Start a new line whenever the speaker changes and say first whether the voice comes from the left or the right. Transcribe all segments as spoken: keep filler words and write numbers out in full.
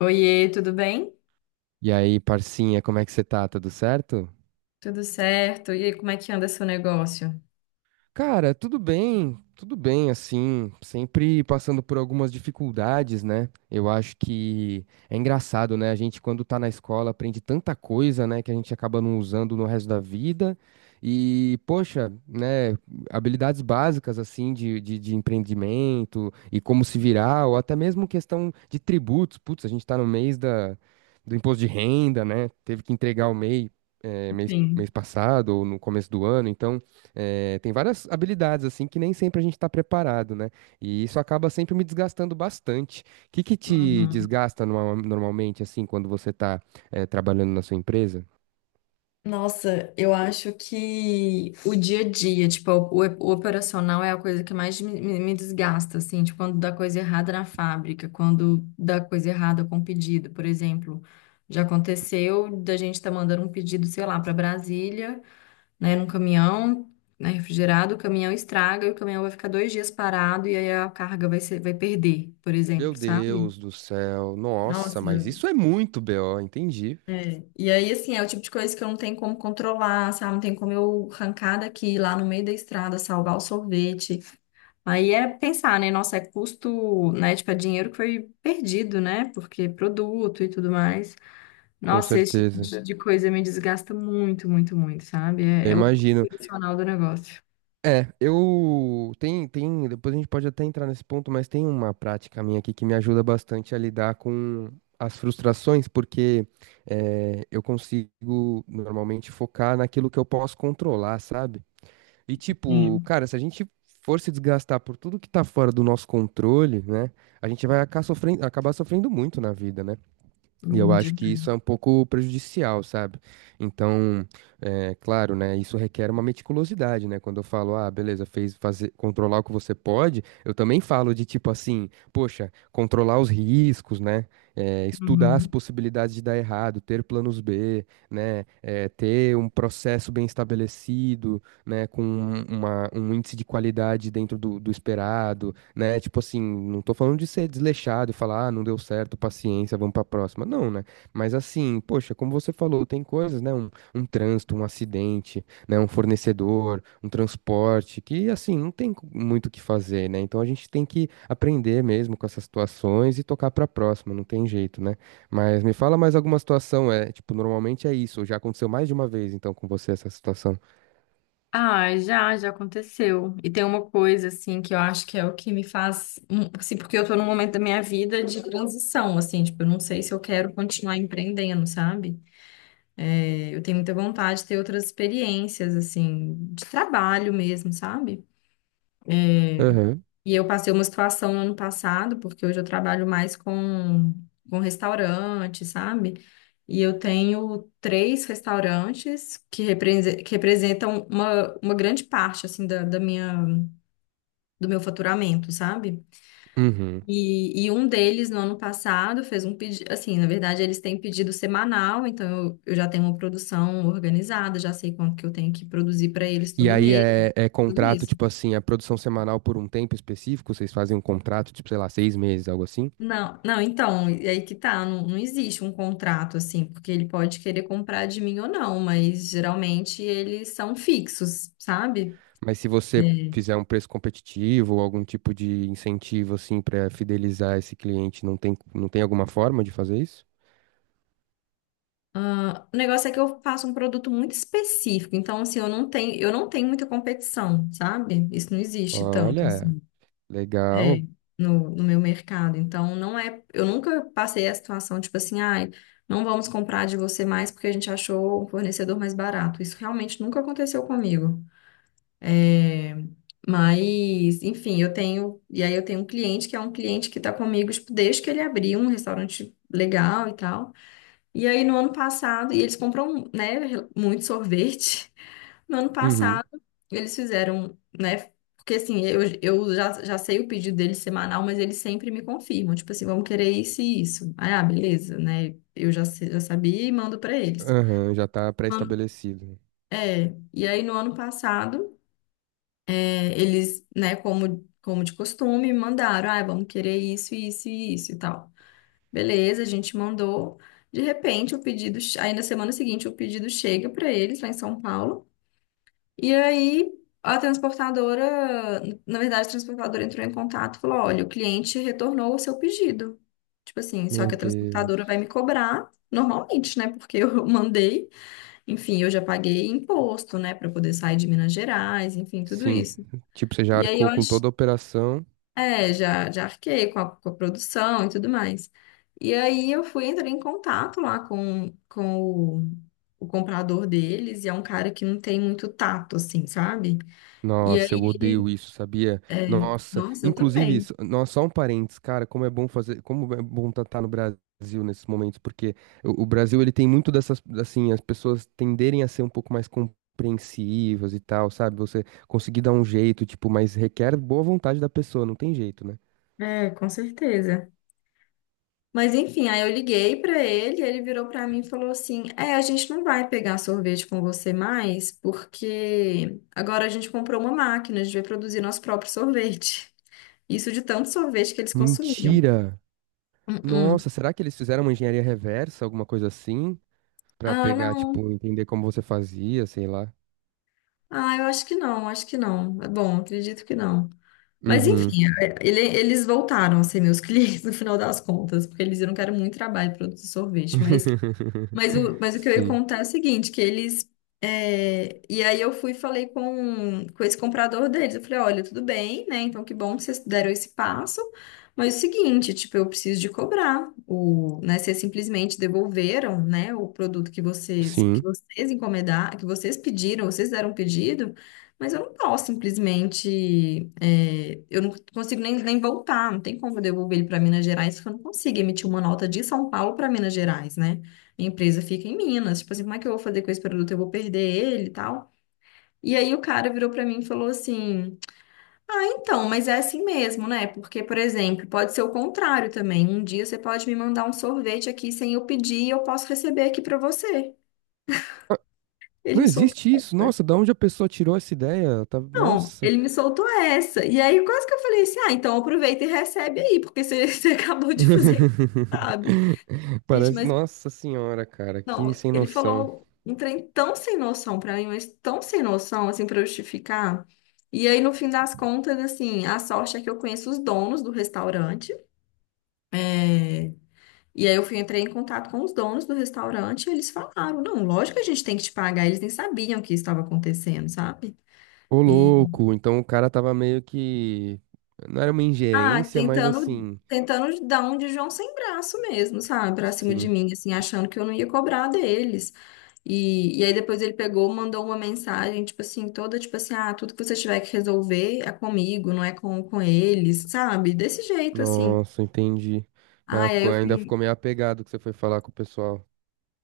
left: Oiê, tudo bem?
right: E aí, parcinha, como é que você tá? Tudo certo?
left: Tudo certo? E aí, como é que anda seu negócio?
right: Cara, tudo bem, tudo bem, assim, sempre passando por algumas dificuldades, né? Eu acho que é engraçado, né? A gente, quando tá na escola, aprende tanta coisa, né, que a gente acaba não usando no resto da vida. E, poxa, né, habilidades básicas, assim, de, de, de empreendimento e como se virar, ou até mesmo questão de tributos. Putz, a gente tá no mês da, do imposto de renda, né? Teve que entregar o M E I, eh, mês,
left: Sim.
right: mês passado ou no começo do ano, então. É, tem várias habilidades assim que nem sempre a gente está preparado, né? E isso acaba sempre me desgastando bastante. O que que te
left: Uhum.
right: desgasta norma- normalmente assim quando você está trabalhando na sua empresa?
left: Nossa, eu acho que o dia a dia, tipo, o, o operacional é a coisa que mais me, me- me desgasta, assim, tipo, quando dá coisa errada na fábrica, quando dá coisa errada com pedido, por exemplo. Já aconteceu da gente estar mandando um pedido, sei lá, para Brasília, né, num caminhão, né, refrigerado, o caminhão estraga e o caminhão vai ficar dois dias parado e aí a carga vai ser, vai perder, por
right: Meu
left: exemplo, sabe?
right: Deus do céu, nossa,
left: Nossa,
right: mas isso é muito B O, entendi.
left: e aí assim, é o tipo de coisa que eu não tenho como controlar, sabe? Não tem como eu arrancar daqui, lá no meio da estrada, salvar o sorvete. Aí é pensar, né? Nossa, é custo, né? Tipo, é dinheiro que foi perdido, né? Porque produto e tudo mais.
right: Com
left: Nossa, esse tipo
right: certeza.
left: de de coisa me desgasta muito, muito, muito, sabe?
right: Eu
left: É, é o
right: imagino.
left: profissional do negócio.
right: É, eu tem tem, depois a gente pode até entrar nesse ponto, mas tem uma prática minha aqui que me ajuda bastante a lidar com as frustrações, porque eh, eu consigo normalmente focar naquilo que eu posso controlar, sabe? E tipo,
left: Sim,
right: cara, se a gente for se desgastar por tudo que tá fora do nosso controle, né? A gente vai acabar sofrendo, acabar sofrendo muito na vida, né? E eu acho que
left: entendi.
right: isso é um pouco prejudicial, sabe? Então, é claro, né? Isso requer uma meticulosidade, né? Quando eu falo, ah, beleza, fez fazer, controlar o que você pode, eu também falo de tipo assim, poxa, controlar os riscos, né? É, estudar as possibilidades de dar errado, ter planos B, né? É, ter um processo bem estabelecido, né? Com uma- um índice de qualidade dentro do, do esperado, né? Tipo assim, não tô falando de ser desleixado e falar, ah, não deu certo, paciência, vamos pra próxima. Não, né? Mas assim, poxa, como você falou, tem coisas, né? Um, um trânsito, um acidente, né? Um fornecedor, um transporte, que assim, não tem co- muito o que fazer, né? Então a gente tem que aprender mesmo com essas situações e tocar pra próxima, não tem jeito, né? Mas me fala mais alguma situação, é, tipo, normalmente é isso, já aconteceu mais de uma vez, então, com você essa situação.
left: Ah, já, já aconteceu. E tem uma coisa, assim, que eu acho que é o que me faz. hum, Assim, porque eu tô num momento da minha vida de transição, assim, tipo, eu não sei se eu quero continuar empreendendo, sabe? É, eu tenho muita vontade de ter outras experiências, assim, de trabalho mesmo, sabe?
right: Aham.
left: E eu passei uma situação no ano passado, porque hoje eu trabalho mais com, com restaurante, sabe? E eu tenho três restaurantes que, represe- que representam uma, uma grande parte assim da, da minha do meu faturamento, sabe?
right: Uhum.
left: E, e um deles, no ano passado, fez um pedido. Assim, na verdade, eles têm pedido semanal, então eu, eu já tenho uma produção organizada, já sei quanto que eu tenho que produzir para eles
right: E
left: todo
right: aí
left: mês,
right: é, é
left: tudo
right: contrato,
left: isso.
right: tipo assim, a produção semanal por um tempo específico, vocês fazem um contrato, tipo, sei lá, seis meses, algo assim.
left: Não, não, então, e aí que tá, não, não existe um contrato assim, porque ele pode querer comprar de mim ou não, mas geralmente eles são fixos, sabe?
right: Mas se você
left: É.
right: fizer um preço competitivo ou algum tipo de incentivo, assim, pra fidelizar esse cliente, não tem, não tem alguma forma de fazer isso?
left: Ah, o negócio é que eu faço um produto muito específico, então assim, eu não tenho, eu não tenho muita competição, sabe? Isso não existe tanto
right: Olha,
left: assim, é,
right: legal.
left: no, no meu mercado. Então não é, eu nunca passei a situação tipo assim, ai, não vamos comprar de você mais porque a gente achou um fornecedor mais barato. Isso realmente nunca aconteceu comigo. É, mas, enfim, eu tenho, e aí eu tenho um cliente que é um cliente que está comigo, tipo, desde que ele abriu um restaurante legal e tal. E aí, no ano passado, e eles compram, né, muito sorvete. No ano
right: Uhum.
left: passado, eles fizeram, né, porque assim, eu, eu já, já sei o pedido deles semanal, mas eles sempre me confirmam, tipo assim, vamos querer isso e isso. Aí, ah, beleza, né, eu já, sei- já sabia e mando pra eles.
right: Aham, já tá
left: Mano,
right: pré-estabelecido.
left: é, e aí no ano passado, é, eles, né, como, como de costume, mandaram, ah, vamos querer isso, isso e isso e tal. Beleza, a gente mandou. De repente, o pedido, che- aí na semana seguinte, o pedido chega para eles lá em São Paulo. E aí a transportadora, na verdade, a transportadora entrou em contato e falou: olha, o cliente retornou o seu pedido. Tipo assim, só
right: Meu
left: que a transportadora vai
right: Deus.
left: me cobrar normalmente, né? Porque eu mandei, enfim, eu já paguei imposto, né, para poder sair de Minas Gerais, enfim, tudo
right: Sim.
left: isso.
right: Tipo, você já
left: E aí eu
right: arcou com
left: acho
right: toda a operação.
left: é, já, já arquei com a, com a produção e tudo mais. E aí eu fui entrar em contato lá com, com o, o comprador deles, e é um cara que não tem muito tato, assim, sabe? E
right: Nossa, eu
left: aí
right: odeio
left: ele,
right: isso, sabia? Nossa,
left: nossa, eu
right: inclusive,
left: também.
right: isso- nossa, só um parênteses, cara, como é bom fazer, como é bom estar no Brasil nesses momentos, porque o, o Brasil, ele tem muito dessas, assim, as pessoas tenderem a ser um pouco mais compreensivas e tal, sabe? Você conseguir dar um jeito, tipo, mas requer boa vontade da pessoa, não tem jeito, né?
left: É, com certeza. Mas enfim, aí eu liguei pra ele, ele virou pra mim e falou assim: "É, a gente não vai pegar sorvete com você mais, porque agora a gente comprou uma máquina, a gente vai produzir nosso próprio sorvete." Isso de tanto sorvete que eles consumiam.
right: Mentira!
left: Uhum.
right: Nossa, será que eles fizeram uma engenharia reversa, alguma coisa assim? Pra
left: Ah,
right: pegar,
left: não.
right: tipo, entender como você fazia, sei lá.
left: Ah, eu acho que não, acho que não. É bom, acredito que não. Mas
right: Uhum.
left: enfim, é, ele- eles voltaram a ser meus clientes no final das contas, porque eles viram que era muito trabalho produzir sorvete. Mas Mas o, mas o que eu ia
right: Sim,
left: contar é o seguinte, que eles... é, E aí eu fui e falei com, com esse comprador deles. Eu falei, olha, tudo bem, né? Então que bom que vocês deram esse passo. Mas é o seguinte, tipo, eu preciso de cobrar. O, né, vocês simplesmente devolveram, né, o produto que vocês, que
right: sim.
left: vocês encomendaram, que vocês pediram, vocês deram um pedido, mas eu não posso simplesmente... é, eu não consigo nem, nem voltar, não tem como eu devolver ele para Minas Gerais, porque eu não consigo emitir uma nota de São Paulo para Minas Gerais, né? A empresa fica em Minas. Tipo assim, como é que eu vou fazer com esse produto? Eu vou perder ele e tal. E aí o cara virou pra mim e falou assim: ah, então, mas é assim mesmo, né? Porque, por exemplo, pode ser o contrário também. Um dia você pode me mandar um sorvete aqui sem eu pedir e eu posso receber aqui pra você.
right: Ah,
left: Ele
right: não
left: me soltou
right: existe isso.
left: essa.
right: Nossa, da onde a pessoa tirou essa ideia? Tá-
left: Não,
right: Nossa.
left: ele me soltou essa. E aí quase que eu falei assim: ah, então aproveita e recebe aí, porque você, você acabou de fazer, isso, sabe? Gente,
right: Parece.
left: mas
right: Nossa senhora, cara, que
left: não,
right: sem
left: ele
right: noção.
left: falou um trem tão sem noção pra mim, mas tão sem noção, assim, pra justificar. E aí, no fim das contas, assim, a sorte é que eu conheço os donos do restaurante. É, e aí eu fui, entrei em contato com os donos do restaurante e eles falaram, não, lógico que a gente tem que te pagar. Eles nem sabiam o que estava acontecendo, sabe?
right: Ô, louco. Então o cara tava meio que. Não era uma
left: Ah,
right: ingerência, mas
left: tentando,
right: assim.
left: tentando dar um de João sem braço mesmo, sabe? Pra cima de
right: Sim.
left: mim, assim, achando que eu não ia cobrar deles. E, e aí depois ele pegou, mandou uma mensagem, tipo assim, toda, tipo assim, ah, tudo que você tiver que resolver é comigo, não é com, com eles, sabe? Desse jeito, assim.
right: Nossa, entendi. Ah,
left: Ah, e aí
right: ficou...
left: eu
right: Ainda
left: fui,
right: ficou meio apegado que você foi falar com o pessoal.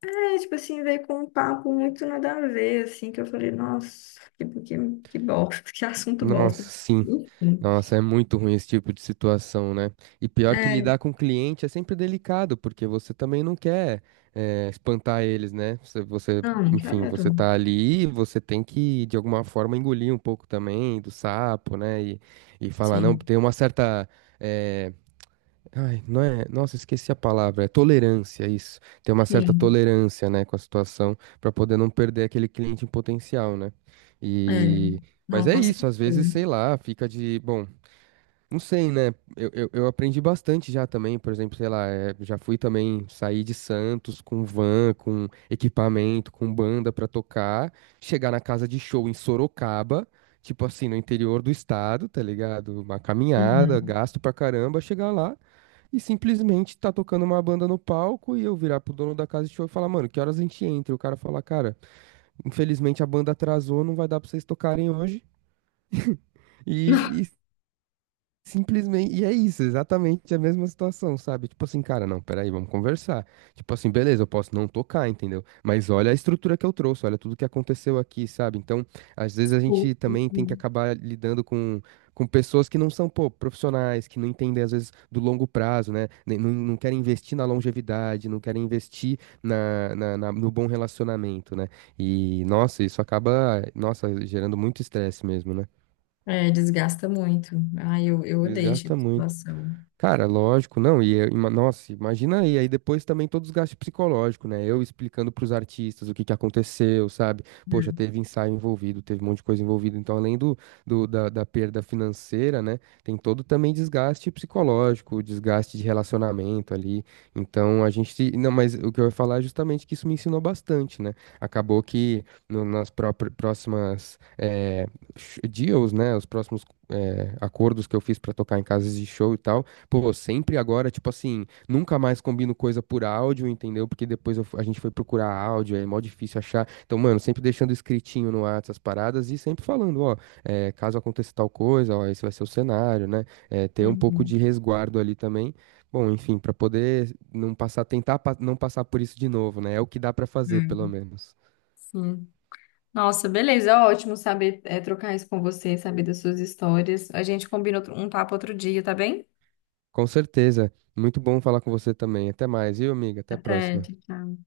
left: é, tipo assim, veio com um papo muito nada a ver, assim, que eu falei, nossa, que, que, que bosta, que assunto bosta.
right: Nossa, sim.
left: Enfim.
right: Nossa, é muito ruim esse tipo de situação, né? E pior que
left: É,
right: lidar com cliente é sempre delicado, porque você também não quer, eh, espantar eles, né? Você, você,
left: não, não
right: enfim, você
left: quero.
right: tá ali, você tem que, de alguma forma, engolir um pouco também do sapo, né? E, e falar, não,
left: Sim,
right: tem uma certa. Eh, ai, não é. Nossa, esqueci a palavra. É tolerância, isso. Tem uma certa
left: sim,
right: tolerância, né, com a situação, para poder não perder aquele cliente em potencial, né?
left: é.
right: E. Mas
left: Não,
right: é
left: com certeza.
right: isso, às vezes, sei lá, fica de, bom. Não sei, né? Eu, eu, eu aprendi bastante já também, por exemplo, sei lá, eh, já fui também sair de Santos com van, com equipamento, com banda pra tocar, chegar na casa de show em Sorocaba, tipo assim, no interior do estado, tá ligado? Uma caminhada,
left: Uhum.
right: gasto pra caramba, chegar lá e simplesmente tá tocando uma banda no palco e eu virar pro dono da casa de show e falar, mano, que horas a gente entra? E o cara falar, cara, infelizmente a banda atrasou, não vai dar pra vocês tocarem hoje. e Simplesmente, e é isso, exatamente a mesma situação, sabe? Tipo assim, cara, não, peraí, vamos conversar. Tipo assim, beleza, eu posso não tocar, entendeu? Mas olha a estrutura que eu trouxe, olha tudo que aconteceu aqui, sabe? Então, às vezes a
left: Uhum.
right: gente também tem que
left: Uhum.
right: acabar lidando com, com pessoas que não são, pô, profissionais, que não entendem, às vezes, do longo prazo, né? Nem- Não, não querem investir na longevidade, não querem investir na, na, na- no bom relacionamento, né? E, nossa, isso acaba, nossa, gerando muito estresse mesmo, né?
left: É, desgasta muito. Ai, eu, eu odeio essa
right: Desgasta muito.
left: situação.
right: Cara, lógico, não, e eu- ima- nossa, imagina aí, aí depois também todo o desgaste psicológico, né? Eu explicando pros artistas o que que aconteceu, sabe? Poxa,
left: É.
right: teve ensaio envolvido, teve um monte de coisa envolvida, então além do, do- da, da perda financeira, né? Tem todo também desgaste psicológico, desgaste de relacionamento ali. Então a gente, se- não, mas o que eu ia falar é justamente que isso me ensinou bastante, né? Acabou que no- nas própri- próximas eh, sh- deals, né? Os próximos eh, acordos que eu fiz pra tocar em casas de show e tal. Pô, sempre agora, tipo assim, nunca mais combino coisa por áudio, entendeu? Porque depois eu fu- a gente foi procurar áudio, é mó difícil achar. Então, mano, sempre deixando escritinho no WhatsApp as paradas e sempre falando, ó, é, caso aconteça tal coisa, ó, esse vai ser o cenário, né? É, ter um pouco de
left: Uhum.
right: resguardo ali também. Bom, enfim, pra poder não passar, tentar pa- não passar por isso de novo, né? É o que dá pra fazer, pelo
left: É.
right: menos.
left: Sim. Nossa, beleza, ótimo saber é, trocar isso com você, saber das suas histórias. A gente combina outro- um papo outro dia, tá bem?
right: Com certeza. Muito bom falar com você também. Até mais, viu, amiga? Até a
left: Até,
right: próxima.
left: tchau. Tchau.